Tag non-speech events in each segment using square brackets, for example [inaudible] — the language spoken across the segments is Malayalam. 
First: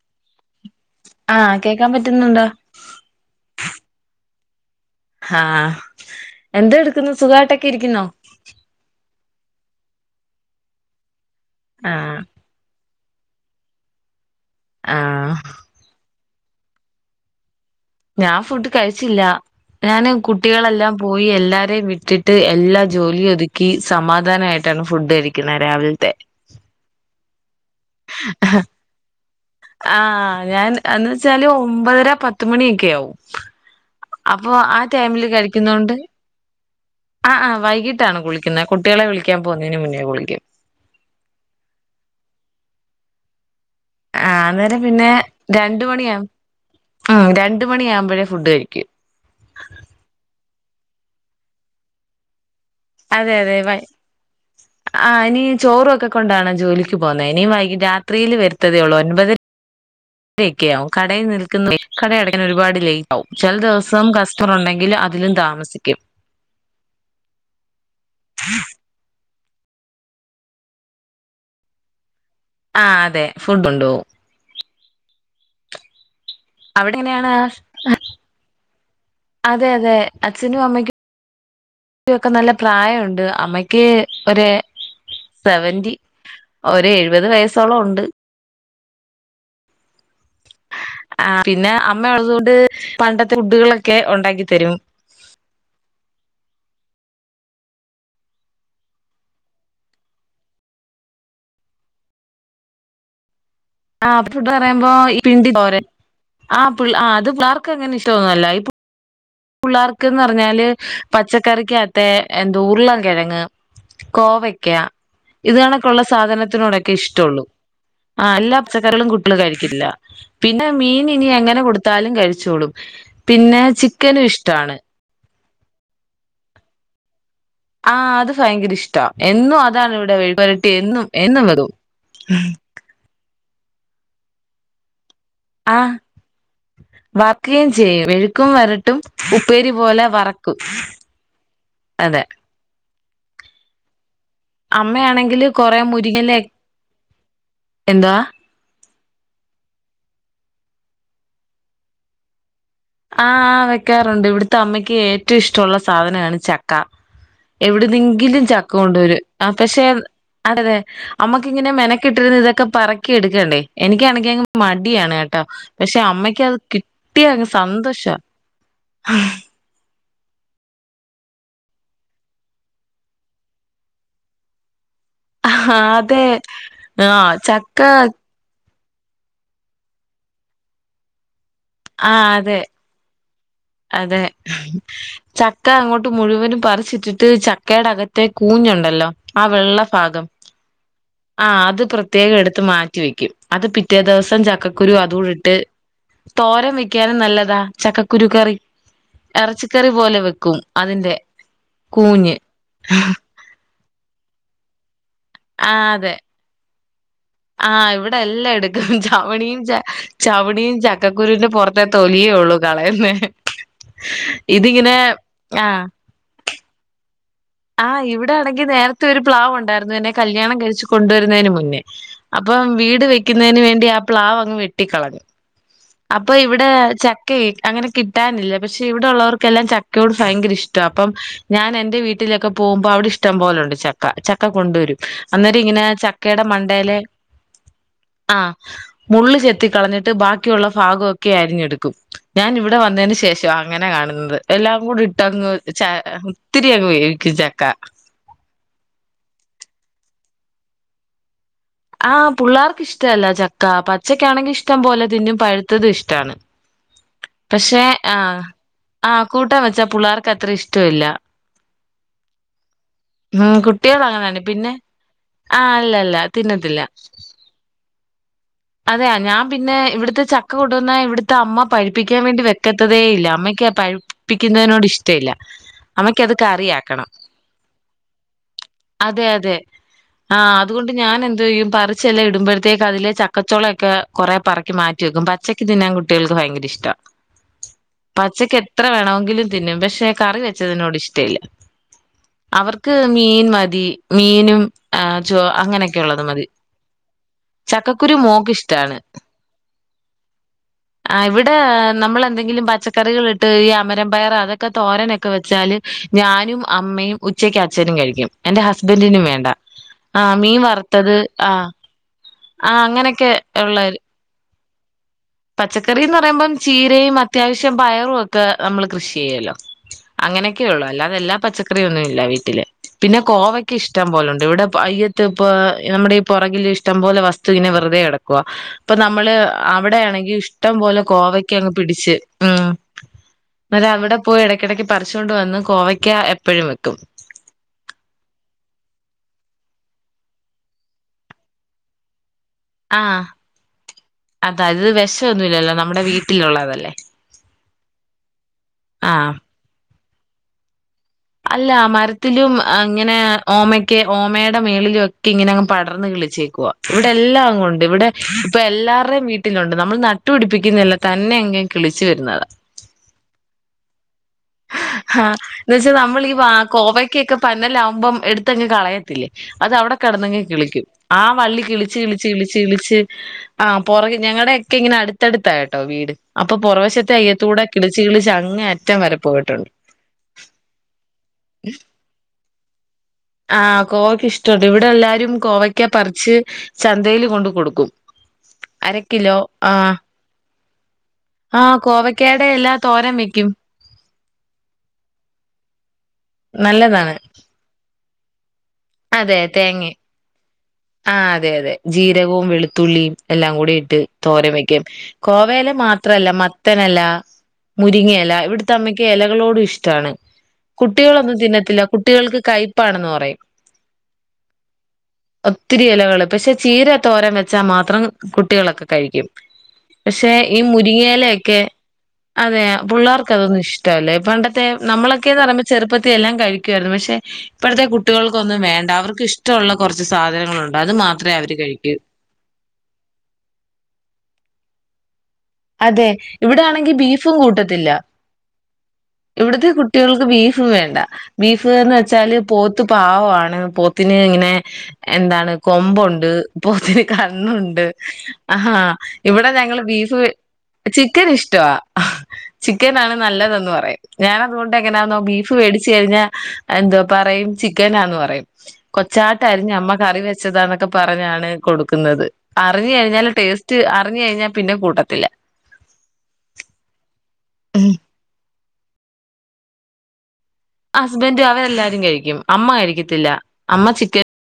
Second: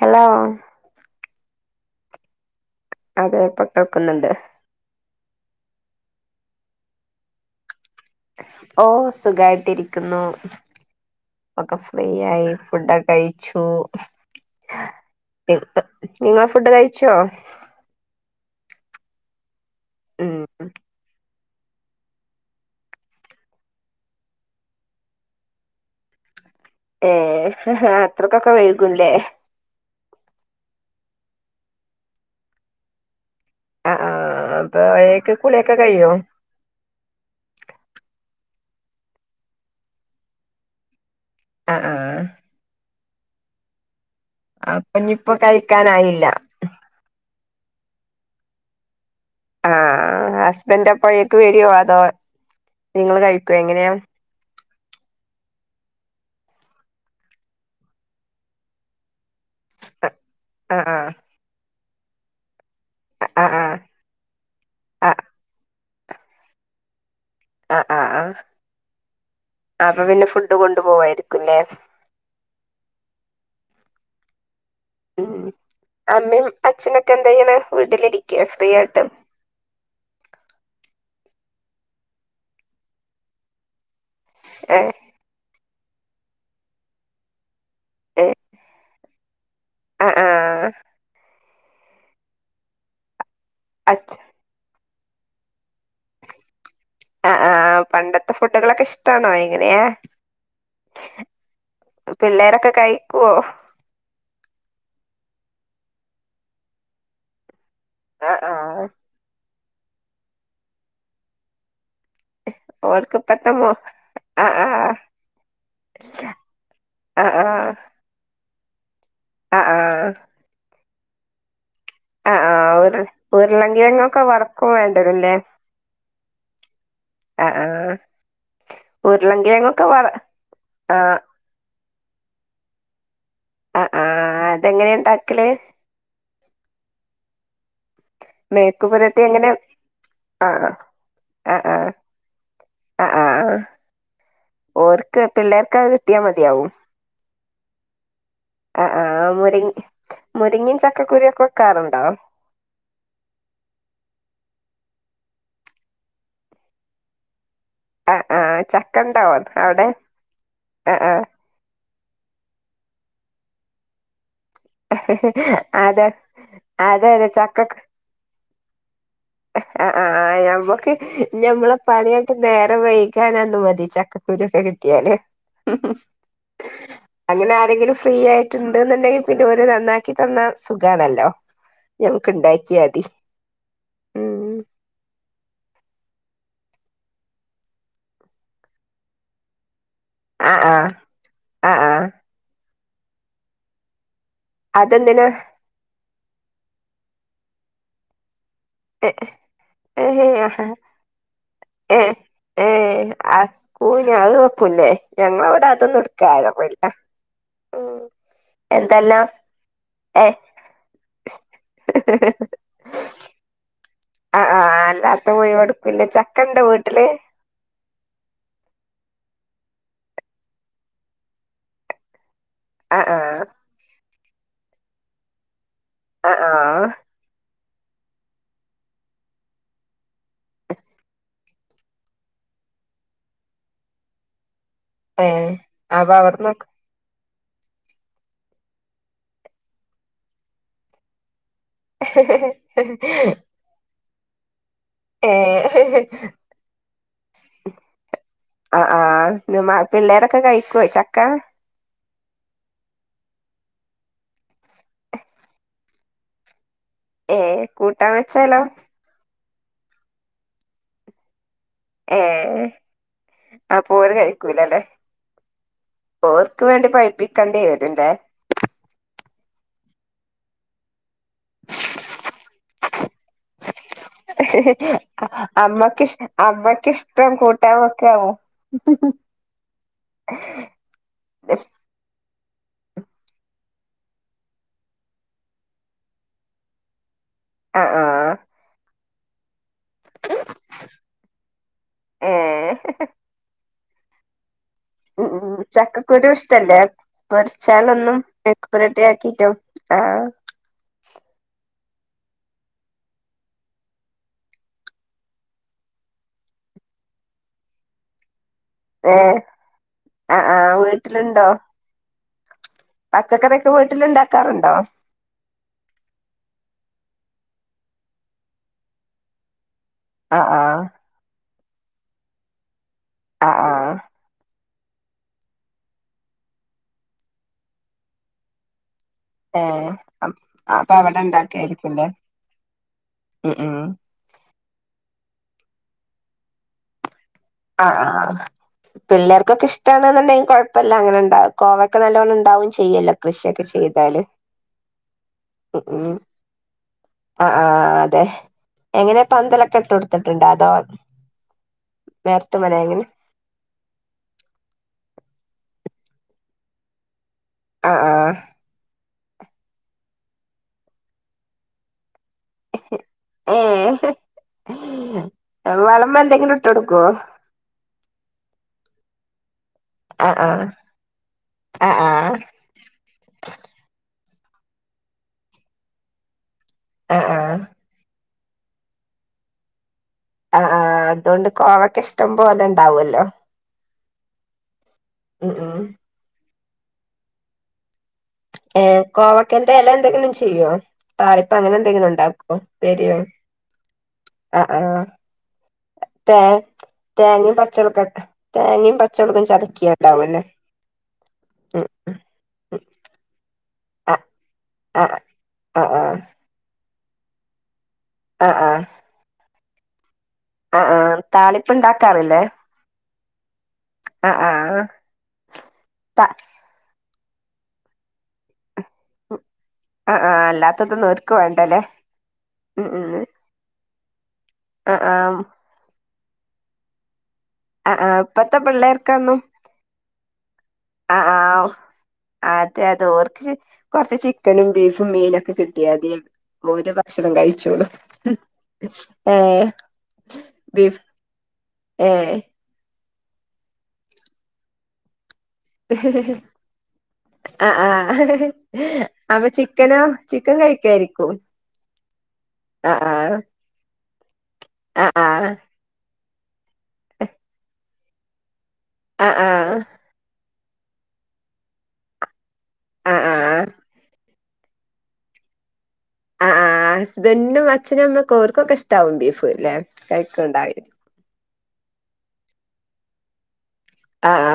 ഹലോ ആഹ് കേക്കാൻ പറ്റുന്നുണ്ടോ? അതേ ഇപ്പ കേൾക്കുന്നുണ്ട് ആഹ് എന്തോ എടുക്കുന്നു സുഖമായിട്ടൊക്കെ ഇരിക്കുന്നോ? ഓഹ് സുഖായിട്ടിരിക്കുന്നു ഇപ്പം ഫ്രീ ആഹ് ആയി ഫുഡ് കഴിച്ചു. ആഹ് [unintelligible] നിങ്ങള് ഫുഡ് കഴിച്ചോ ഞാൻ ഫുഡ് കഴിച്ചില്ല ഞാൻ ഉം കുട്ടികളെല്ലാം പോയി എല്ലാരേം വിട്ടിട്ട് എല്ലാ ജോലി ഒത്ക്കി സമാധാനായിട്ട് ആണ് ഫുഡ് കഴിക്കുന്നേ രാവിൽ ത്തെ ഏയ് അത്രയ്ക്കൊക്കെ വൈകുംല്ലേ ആഹ് ഞാൻ എന്ന് വെച്ചാൽ ഒൻപത ര പത്ത് മണി ഒക്ക്യെ ആവും ആ ആ അപ്പൊ ആഹ് ടൈമിൽ ഒരേക്ക് കുളിയൊക്കെ കഴിക്കുന്നൊണ്ട് കഴിയോ ആഹ് ആഹ് വൈകിട്ടാണ് കുളി ക്കുന്നെ കുട്ട്യേളെ വിളിക്കാൻ പോകുന്നേന് മുന്നേയ കുളിക്കും അഹ് ആഹ് ആഹ് അന്നേരം പിന്നെ ഇനിയിപ്പോ രണ്ട് മണി കഴിക്കാനായില്ല അഹ് രണ്ട് പത്ത് മണി ആവുമ്പഴേ ഫുഡ് കഴിക്കു ആഹ് ഹസ്ബൻഡ് അപ്പോഴേക്ക് വരോ അതോ നിങ്ങൾ അതേ കഴിക്കുവോ അതേ വൈ എങ്ങനെയാ അഹ് ഇനിയും ചോറ് ക്കൊക്കൊണ്ടാണൊ ജോലിക്ക് പോന്നെ ഇനിയു വൈകി രാത്രീല് വര്ത്തതെയൊള്ളൂ ഒൻപതര ആ യേക്ക്യാവും ആ കടേല് നിൽക്ക്ന്ന കടയടക്കാൻ ഒരുപാട് ലൈ [unintelligible] കും ആ ചെല ആ ദെവസം കാസ്റ്റമർ ഒണ്ടങ്കിൽ ആ ആ അതിലും താമസി ക്കും. ആ ആ ആ അപ്പ പിന്നെ ഫുഡ്‌കൊണ്ടുപോവുവായിരിക്കുല്ലേ? ആ അതെ ഫുഡോണ്ടോവും. [unintelligible] അമ്മേം അവിടെ അച്ഛനൊക്കെ എങ്ങനെയാണ് എന്താചെയ്യണേ വീട്ടിലിരിക്കാ ഫ്രീയായിട്ട്? അതെ അതെ അച്ഛനും [unintelligible] നല്ല പ്രായോണ്ട് അമ്മക്ക് ഒരേ ഏ സെവേന്റി. ഒരെഴുപത് വയസ് സോളോണ്ട്. ഏ ആ ആ പിന്നെ അപ് മ്മയൊള്ളതോണ്ട് പണ്ടത് ഫുഡ്‌കളക്കെ അച്ഛ ഒണ്ടാക്കിത്തരും. ആ ആ പണ്ടത്തെ ഫുഡ്‌കളൊക്കെ ഇഷ്ട്ടാണോ എങ്ങനെയാ പിള്ളേരൊക്കെ കഴിക്കുവോ? ആ ഫുഡന്ന്‌ പറയുമ്പ ഈ പിണ്ടിത്തോരൻ ആ പിള്ള് ആ അത് പിള്ളാർ ക്കങ്ങനെ ആ ഇഷ്ട്ടൊന്നുവല്ല ആ ഈ പു പുള്ളാർക്കെന്നു പറഞ്ഞാല് പച്ചക്കറിക്കാത് ത്തെ എന്ത്‌ ഉർളൻ ഓർക്ക് കെഴങ്ങ് ഇപ്പത്തെ മോ ആ ആ കോവക്കാ ഇതണക്കുള്ള സാധനത്തോടൊക്കെ ആ ഇഷ്ട്ടൊള്ളു ആ ആ ആ എല്ലാ ക്കരളും കുട്ട്യള് ആ കഴിക്കില്ല പിന്നെ മീൻ ന്നിനിയെങ്ങനെ കൊട് ത്താലും കഴിച്ചോളും പിന്നെ ചിക് വറക്കുമ് വേണ്ടേ പിന്നെ? [unintelligible] ആ അത് ഫയങ്കര ഇഷ്ട്ട ഉരുളങ്കിഴങ്ങൊക്കെ വറ എന്നുവതാണിവടെ മെഴുക്കുപെരട്ടി ആ എന്നും വെക്കും ആ ആ അതെങ്ങനെയാണ്ട ആ വർക്ക് ക്കേം ചെയ്യും മെഴുക്കും മേക്ക് വരട്ടും പുരട്ടി എങ്ങനെ ഉപ്പേരി പോലെ ആ വറക്കും ആ ആ ആ അതെ ആ ആ ഓർക്ക് അമ്മയാണെങ്കില് പിള്ളേർക്ക് കൊറേ അത് കിട്ടിയാ മുരിങ്ങയെല മതിയാവും എന്താ? ആ ആ മുരിങ് മുരിങ്ങേമ് ചക്കക്കുരുവൊക്കെ വെക്കാറുണ്ടോ? ആഹ് വെക്കാറുണ്ട് ഇവിടുത്തെ അമ്മയ്ക്ക് ഏറ്റവും ഇഷ്ടമുള്ള സാധനമാണ് ചക്ക ആഹ് എവിടുന്നെങ്കിലും ആഹ് ചക്ക കൊണ്ടുവരും ഉണ്ടാവോ പക്ഷെ അവിടെ അതെ ആഹ് ആഹ് നമ്മക്കിങ്ങനെ മെന മെനക്കെട്ടിരുന്നതക്കെ പറക്കി എടുക്കണ്ടേ എനിക്കാണെങ്ക മടിയാണ് കേട്ടാ പക്ഷെ അതെ അമ്മയ്ക്ക് അത് അതെ അതെ കിട്ടിയങ്ങ് ചക്ക സന്തോഷവാ ആഹ് ആ നമ്മക്ക് നമ്മളെ പണിയായിട്ട് നേരം വൈിക്കാന് മതി ചക്കക്കുരുക്കെ കിട്ട ആഹ് [unintelligible] അതെ ആഹ് അങ്ങനെ ചക്ക ആരെങ്കിലും ഫ്രീ ആയിട്ടു ണ്ടെങ്കിൽ പിന്നെ ഓര് നന്നാക്കി തന്നാ സുഖാണല്ലോ ആഹ് ഞമ്മക്ക് അതെ ഇണ്ടാക്കിയാതി അതെ ചക്ക അങ്ങോട്ട് മുഴുവനും പറിച്ചിട്ടിട്ട് ചക്കെടെ അകത്തെ കൂഞ്ഞുണ്ടല്ലോ ആ വെള്ള ഭാഗം ആഹ് ആഹ് ആ അത് ആഹ് ആഹ് പ്രത്യേകം എടുത്ത് മാ റ്റു വെയ്ക്കും. അത് പിറ്റേ ദിവസം [unintelligible] ചക്കക്കുരു അതുട അതെന്തിനാ ഇട്ട് തോരൻ വെക്കാനും നല്ലതാ ചക്കക്കുരുക്കറി എറച്ചിക്കറി പോലെ ഏഹ് വെക്കും. അതിന്റെ. കൂഞ്ഞ് കൂഞ്ഞ് അത് വെക്ക്കൂല്ലേ ഞങ്ങളവിടെ അതൊന്നും. എടുക്കാര പോയില്ല ആഹ്. ഇവിടെ എല്ലാ എടുക്കും. ചവണിയും ച ഏ ചവണിയും ചക്കക്കുരുന്റെ പൊറത്തെ തൊലിയേ ഉള്ളു. കളയെന്നെ ആഹ് ആഹ് അല്ലാത്ത മുടിവെടുപ്പ് ഇല്ലച്ചാ [unintelligible] വീട്ടില് ആഹ് ഇവിടെ. ആണെങ്കി നേരത്തെ ഒരു പ്ലാവുണ്ടായിരുന്നു. എന്നെ കല്യാണം കഴിച്ചു. കൊണ്ടുവരുന്നേന്. മുന്നേ അപ്പം ആ വീട് ആ വെക്കുന്നേന് വേണ്ടി അ പ്ലാവ് അങ്ങ് വെട്ടിക്കളഞ്ഞു ആ അപ്പൊ ആ ഇവിടെ ചക്കേ അങ്ങനെ കിട്ടാനില്ല. പഷേ. ഇവിടെ ഒള്ളവർക്കെല്ലാം ചക്കയോട് ഭയങ്കര ഇഷ്ടാ അപ്പം ഞാൻ എന്റെ വീട്ടിലൊക്കെ പോവുമ്പോ അവിടെ ഇഷ്ടം പോലെണ്ട് ചക്ക. ചക്ക കൊണ്ടുവരും ഏ അന്നേരം ഇങ്ങനെ അപ്പൊ ചക്കേടെ അവിടന്നൊക്കെ മണ്ടയിലെ ആഹ് മുള്ള് ചെത്തി കളഞ്ഞിട്ട് ബാ [unintelligible] ഭാഗം ഒക്കെ അരിഞ്ഞി ക്കും. ഞാൻ ഇവിടെ വന്നതിന് ശേഷം അങ്ങനെ കാണുന്നത് [unintelligible] എല്ലാം [unintelligible] ഏ ഇട്ടങ്ങ് ച ഒത്തിരി അങ്ങ് വേവിക്കും ചക്ക ആ ആ ഇത് മ പിള്ളേരൊക്കെ കഴികൊയ് ചക്ക ആഹ് പുള്ളേർക്ക്ഷ്ടല്ല ചക്കാ പച്ചക്കാണെങ്കി ഇഷ്ടം പോലെ തിന്നും പഴുത്തതും ഇഷ്ട്ടാണ് ഏ പക്ഷെ കൂട്ടാൻ വെച്ചാലോ ആ പുള്ളവർക്ക് അത്ര ഇഷ്ടമില്ല ഏ ഉം അപ്പോ കുട്ടികൾ ഊര് അങ്ങനെയാണ് കഴിക്കില്ല പിന്നെ അല്ലേ ആ അല്ലല്ല ഓർക്കുവേണ്ടി പഴുപ്പിക്കേണ്ടി വരുമല്ലോ അതെ ഞാൻ പിന്നെ ഇവിടുത്തെ ചക്ക കൊണ്ട് വന്ന ഇവിടത്തെ അമ്മ പഴിപ്പിക്കാൻ വേണ്ട വെക്കാത്തതെ ഇല്ല അമ്മയ്ക്ക് പഴ പ്പിക്ക്വിന്നേടോഷ്ട ഇല്ല അമ്മക്ക് ഇഷ് അമക്ക് അത് അമ്മക്ക് കറിയാക്കണം ഇഷ്ടം കൂട്ടാൻ വെക്കാവോ അതെ അതെ ആഹ് അതുകൊണ്ട് ഞാൻ എന്തെയ്യും പറിച്ച് എല്ലാം ഇടുമ്പഴ് [unintelligible] കല്യ ച ക്കചോളയെക്കെ കൊറെ പറക്കി മാറ്റിവെക്കും പച്ചക്ക് തിന്നാൻ കുട്ട്യേൾക്ക് ഭയങ്കര ഇഷ്ടാ ആ ആ പച്ചക്ക് എത്ര വേണോ തിന്നും പക്ഷേ കറി വെച്ചതിനോട് ഇഷ്ടല്ല ഏ അവർക്കു മീൻ മതി മീനും ആ മ്മ് ചോ മ്മ് അങ്ങനെയൊക്കെ ഉള്ളത് ചക്കക്കുരു മതി ഇഷ്ടല്ലേ വോര്ച്ചാല് ചക്കക്കുരു മോക്ക് ഇഷ്ടാണ് [unintelligible] ആ ഇവടെ നമ്മളെന്തെങ്കിലും പച്ചക്കറികളിട്ട് അമരപ്പയർ അതൊക്കെ തോരനൊക്കെ വെച്ചാല് ഞാനും അമ്മയും ഉച്ചക്ക് അച്ഛനും കഴിക്കും എന്റെ ഹസ്ബന്റിനും ഏഹ് വേണ്ട ആ ആഹ് മീൻ ആഹ് വറുത്തത് വീട്ടിലുണ്ടോ ആ ആ അങ്ങനെയൊക്കെ പച്ചക്കറിയൊക്കെ വീട്ടിലുണ്ടാക്കാറു ആ പച്ചക്കറീന്ന് പറയുമ്പോ ചീരയും അത്യാവശ്യം പയറു ഒക്കെ നമ്മള് കൃഷി ചെയ്യോലോ ആഹ് ആഹ് അങ്ങനെയൊക്കെയൊള്ളൂ അല്ലാതെ എല്ലാ പച്ച ഇത്രയൊന്നൂല്ല വീട്ടില് പിന്നെ ആഹ് കോവക്ക ആഹ് ഇഷ്ടം പോലെണ്ട് ഇവിടെ പ്പൊ അയ്യോത്തെ പ്പോ നമ്മുടെ ഈ പുറകിലിഷ്ടം പോലെ വസ്തു ഇങ്ങനെ വെറുതെ കെടക്കുവാ ഇപ്പ നമ്മള് ഏഹ് അവിടെയാണെ ഇഷ്ടം അപ്പൊ പോലെ അവിടെ കോവയ്ക്കയങ്ങ് ഉണ്ടാക്കായിരിക്കുംല്ലേ പിടിച്ചു ഉം ഉം ഉം ന്നലെ അവിടെ പോയെടക്ക് ഇടക്ക് പറിചോണ്ടു വന്ന് കോവക്ക എപ്പോഴും വയ്ക്കും ആഹ് ആഹ് പിള്ളേർക്ക് കെ ഇഷ്ടാണെന്നുണ്ടെങ്കിൽ കൊയപ്പല്ല കോവക്ക നല്ലോണംഇ ഉണ്ടാവുകയും ചെയ്യുല്ലോ ആഹ് കൃഷിയൊക്കെ ചെയ്താല് അതാ ഇത് വിഷമൊന്നുമില്ലല്ലോ മം നമ്മുടെ മ്മ് വീട്ടിലുള്ളതല്ലേ ആഹ് ആഹ് അതേ എങ്ങനെ ആഹ് പന്തലൊക്കെ ഇട്ടു കൊടുത്ത [unintelligible] അല്ല. മരത്തിലും ഇങ്ങനെ ഒമാകെ ഒമായടെ മേളി ലൊക്കെ ഇങ്ങനെ പടർന്ന് കിളിച്ചേക്കുവാ ഇവിടെ എല്ലാ ഉണ്ട് ആഹ് ഇവിടെ ആഹ് എല്ലാർ ടെ വീ വീട്ടിലുണ്ട് നമ്മൾ നട്ടു പിടിപ്പിക്കുന്നതല്ല തന്നെ അങ്ങ് കിളിച്ചു വരുന്നത് ഏഹ് ആഹ് എന്നുവെച്ചാൽ വളം നമ്മുടെ ഈ എന്തെങ്കിലും ഇട്ട് കൊടുക്കോ കോവക്കയൊക്കെ [unintelligible] ആവുമ്പോ എടുത്തങ് കളയത്തില്ലേ അത് അവിടെ ആഹ് കെടന്നങ്ങ് ആഹ് കിളിക്കും ആ വള്ളി കിളിച്ച് ആഹ് കിളിച്ച് ആഹ് കിളിച്ച് ളിച്ച് ആ പുറകി ഞങ്ങടെയെക്കെ ഇങ്ങനെ അടുത്തടുത്താട്ടോ വീട് അപ് പ്പം പുറവശത്തെ ആഹ് അയത്തൂടെ ആഹ് കിളിച്ച് കിളിച്ചാ അങ്ങേ അറ്റം വരും പോയിട്ടിണ്ട് അ ആഹ് അതോണ്ട് കോവയ്ക്ക ഇഷ്‌ടംപോലെ ഇണ്ടാവോലോ കോവയ്ക്ക് ഇഷ്ടണ്ട് ഇവി- ടല്ലാവരും കോവയ്ക്ക പറിച്ച് ചന്തേല് കൊണ്ട് കൊടുക്കും അര ഏഹ് കിലോ കോവക്കേൻ്റെ എല ആഹ് എന്തെങ്കിലും ചേയ്യോ താളിപ്പോ അങ്ങനെ ആഹ് എന്തെങ്കിലും കോവയ്ക്കയുടെ ഇണ്ടാക്കോ എല്ലാ തോരൻ ഉപ്പേരിയും വെക്കും അ ആഹ് തേ നല്ലതാണ് തേങ്ങേം പച്ചളകാട്ടേ തേങ്ങേം പച്ചളതും ചതക്കേണ്ടാവുലേ ആ അതെ-അതെ ജീരകോം വെളുതുള്ളി എല്ലാം മൂടി റ്റ് ആഹ് തോരൻ വെക്കേം ആഹ് കോവല് ആഹ് ആഹ് മാത്രല്ല മത്തനെല [inaudible] മുരിങ്ങയെല ആഹ് ഇവിടത്തെ ആഹ് അമ്മയ്ക്ക് എലകളോട് ഇഷ് റ്റാണ് ആഹ് ആഹ് കുട്ടികളൊന്നും താളിപ്പ് തിന്നത്തില്ല കുട്ടികൾക്ക് ഉണ്ടാക്കാറില്ലേ കയ്പ്പാണെന്ന് പറയും ആഹ് ആഹ് ഒത്തിരി ത എലകള് പക്ഷേ ചീര തോരൻ വച്ചാ മാത്രം കുട്ടികളൊക്കെ കഴിക്കും ആഹ് പക്ഷേ ആഹ് ഈ അല്ലാത്തതൊന്നും ഓര്ക്ക് മുരിങ്ങലയൊക്കെ വേണ്ടല്ലേ അതെ ഉം ഉം പിള്ളേർക്കതൊന്നും ഇഷ് ഇഷ്ടല്ല പണ്ടത്തെ ആഹ് ആഹ് നമ്മളെക്കേന്ന് പറയുമ്പോ ചെറുപ്പ തെല്ലാം കഴിക്കുവാരുന്നു പക്ഷേ ഇപ്പഴത്തെ ആ ആ ഇപ്പത്തെ കുട്ടികൾക്കൊന്നും വേണ്ട അവർക്ക് ഇഷ്ടൊള്ള കൊറ സാധനങ്ങളു അ ആഹ് അതെതെ ഓർക്ക് കൊറച്ച് ചിക്കനും ബീഫും മീനും അതെ ഇവിടെയാണെങ്കി ബീഫും കഴിച്ചോളും കൂട്ടത്തില്ല ഏ ഇവിടത്ത കുട്ടികൾക്ക് ബീഫ് വേണ്ട ഏ ബീഫെന്നച്ചാല് പോത്ത് പാവാണ് പോത്തിന് ഇങ്ങനെ എന്താണ് കൊമ്പുണ്ട് പോത്തിന് ആ കണ്ണുണ്ട് ആ ആഹാ അപ്പൊ ഇവിടെ ഞങ്ങള് ചിക്കനോ ബീഫ്‌ ചിക്കൻ കഴിക്കായിരിക്കും ചിക്കനിഷ്ടമാ ആ ചിക്കനാണ് നല്ലതെന്ന് പറയും വേറെ ആ തൊണ്ടെങ്ങനെന്നോ ആ ബീഫ്‌ വേടിച്ച്ക്കഴിഞ്ഞാൽ അതെന്തോ പറയും ചിക്കനാന്ന് പറയും ആ ആ ആ കൊച്ചാട്ടരിഞ്ഞ് അമ്മ കറിവെ ച്ചതാന്നൊക്കെ പറഞ്ഞാണേ കൊടുക്കുന്നത് അറിഞ്ഞ്കഴിഞ്ഞാൽ ആ ആ ടേസ്റ്റ് അറിഞ്ഞ് കഴിഞ്ഞാ പിന്നെ കൂട്ടത്തില്ല അ ആ തെന്നു ഉം. അച്ഛനമ്മേ കോർ ക്കൊക്കെ ഇഷ്ട്ടാവും ബീഫ്‌ ലെ ക ഹസ്ബൻഡ് അവ രെല്ലാരും കഴിക്കും അമ്മ കഴിക്കത്തില്ല അമ്മ ആ ആ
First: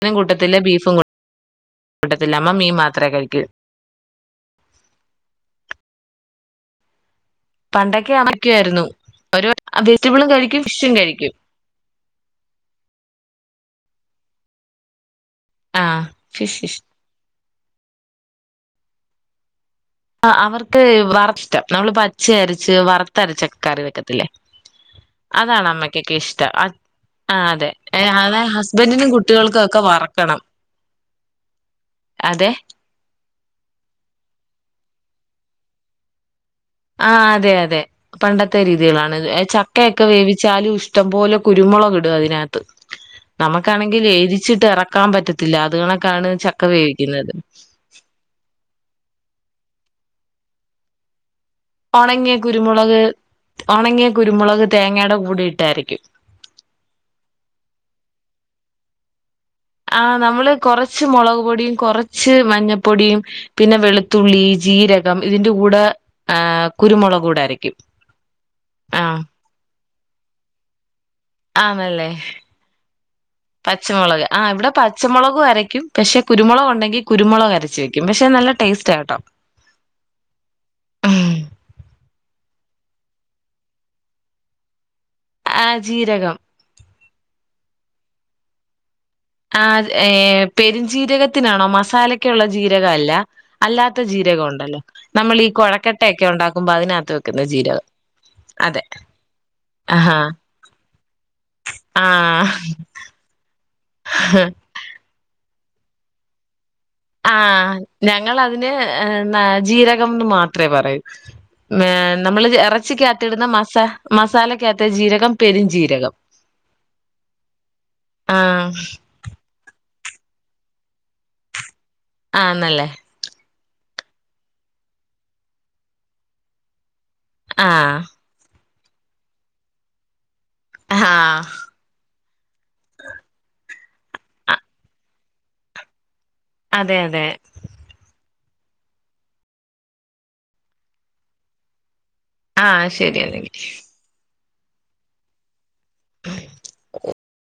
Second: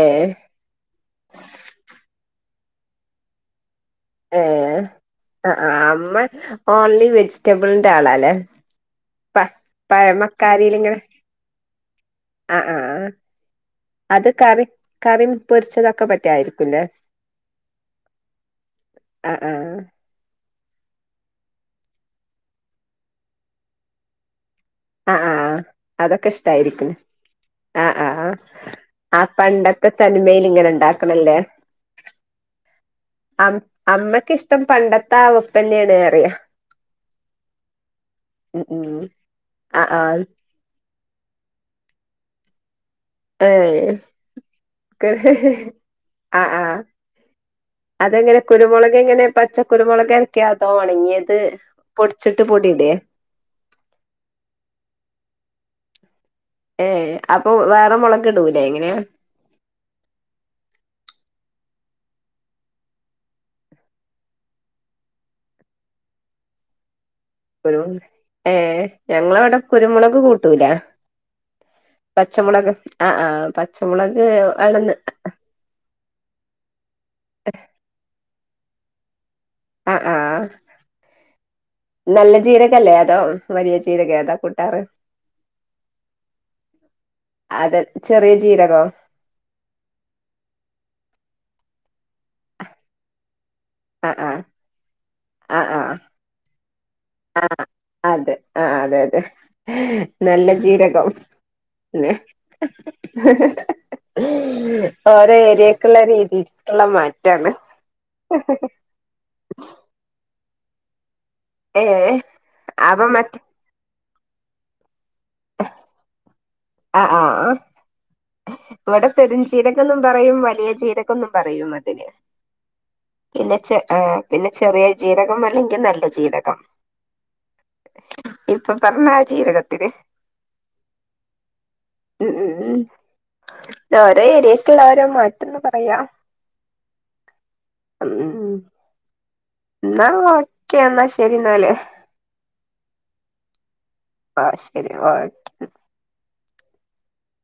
ഏ കൂട്ടത്തില്ല ബീഫും കൂട്ട ത്തില്ല അമ്മ മീൻ മാത്രെ കഴിക്കൂ ഏ ആ അമ്മ ഒൺലി വെജി പണ്ടൊക്കെ [unintelligible] യായിരുന്നു ഒരു വെജിറ്റെബിളും കഴിക്കും ഫിഷും കഴിക്കും അ ആ അത് കറി കറിം ആഹ് പൊരിച്ചതൊക്കെ ഫിഷ് ഫിഷ് പറ്റായിരിക്കുലെ അ ആ അവർക്ക് വർഷ്ടം നമ്മള് പച്ചയരച്ച് വറത്തരച്ചൊക്കെ കറി വെക്കത്തില്ലേ ആ ആ അതാണ് അതൊക്കെ അമ്മക്കൊക്കെഷ്ടം ഇഷ്ടായിരിക്കും അതെ ആ ആ ഹസ്ബൻഡിനുനും ആ കുട്ടികൾകൊക്കെ പണ്ടത്തെ വറുക്കണം തനിമയിൽ ഇങ്ങനെ ഉണ്ടാക്കണല്ലേ അതെ അമ്മക്കിഷ്ടം പണ്ടത്തെ ആ വെപ്പന്നെണ് ന്നറിയാ ആ അതെ അതെ പണ്ടത്തെ ഉം രീതികളാണിത് ആ ആ ചക്കയൊക്കെ വേവിച്ചാലും ഇഷ്ടംപോലെ കുരുമുളക് ഇ ടും അതിനകത്ത് ഏ നമക്കാണെങ്കിൽ എരിച്ചിട്ട് ഇറക്കാൻ പറ്റത്തില്ല അത് കണക്കാണ് ആ ആ ചക്ക വേവിക്കുന്നത് കുരുമുളക്കരക്കാ അതോ ഒണങ്ങിയത് ഒണങ്ങിയ പൊടിച്ചിട്ട് പൊടിയിടേ കുരുമുളക് ഒണങ്ങിയ കുരുമുളക് തേങ്ങേടെ കൂടെയിട്ട് അരക്കും ഏ അപ്പ വേറെ മുളകിടൂല്ലേ ഇങ്ങനേ ആ നമ്മള് കൊറച്ചു മുളകുപൊടിയും കൊറച്ചു മഞ്ഞപ്പൊടിയും പിന്നെ വെളുത്തുള്ളി ജീരകം ഇതിന്റെ കൂടെ കുരുമുള ഒരു ഏ ഞങ്ങളെവിടെ കുരുമുളക് കൂട്ടൂല ആന്നല്ലേ പച്ചമുളക് ആഹ് ആഹ് പച്ചമുളക് ആഹ് ഇവിടെ ആണെന്ന് പച്ചമുളകും അരക്കും പക്ഷെ കുരുമുളക് ഉണ്ടെങ്കിൽ കുരുമുളക് അരച്ച് വെക്കും പക്ഷെ നല്ല ടേസ്റ്റ് ആഹ് കേട്ടോ ആഹ് ആഹ് നല്ല ജീരകം അല്ലെ അതോ വലിയ ജീരകം എതാ കൂട്ടാറു ആഹ് ജീരകം അത് ചെറിയ ജീറക ആഹ് ഏഹ് പെരുംജീരകത്തിനു ആണോ മസാലക്കുള്ള ജീരകം അല്ല അല്ലാത്ത ആഹ് ആഹ് ജീരകം ഉണ്ടല്ലോ നമ്മൾ ഈ ആഹ് ആഹ് കുഴക്കട്ട ഒക്കെ ഉണ്ടാക്കു മ്പോ അതിനാ ആഹ് അതേ അതേ അതേ ആഹാ നല്ല ജീരകം ആ അതേ അതേ [inaudible] ഓരോ ഏരിയക്ക് ക്കുള്ള രീതി ആഹ് ഞങ്ങൾ അന്ന് ജീരകം എന്ന് മാ മാത്ര പറയൂ ഏഹ് നമ്മൾ അപ്പൊ ഇറച്ചിക്കകത്ത്‌ മറ്റേ ഇടുന്ന മസാ മസാലക്കകത്തു ജീര കം പെരുംജീരകം ആഹ് ആഹ് ആ ആഹ് ഇവിടെ പെരുംജീരകം എന്ന് പറയും വലിയ ജീരകം എന്നും പറയുന്നുണ്ട് ആഹ്ന്നല്ലേ പിന്നെ ചെ ഏ പിന്നെ ചെറിയ ജീരകം അല്ലെങ്കിൽ നല്ല ജീരകം ആഹ് ഇപ്പൊ പറഞ്ഞ ആ ജീരകത്തിനു ആഹ് ഉം ഉം ഉം---ഓരോ ഏരിയയിലും ഓരോ മാറ്റം എന്ന് പറയ അതേ അതേ ഉം ഉം എന്നാ ഓക്കേ എന്നാ ശെരി എന്നാല് ആഹ് ശെരി അല്ലെങ്കി [unintelligible] [inaudible]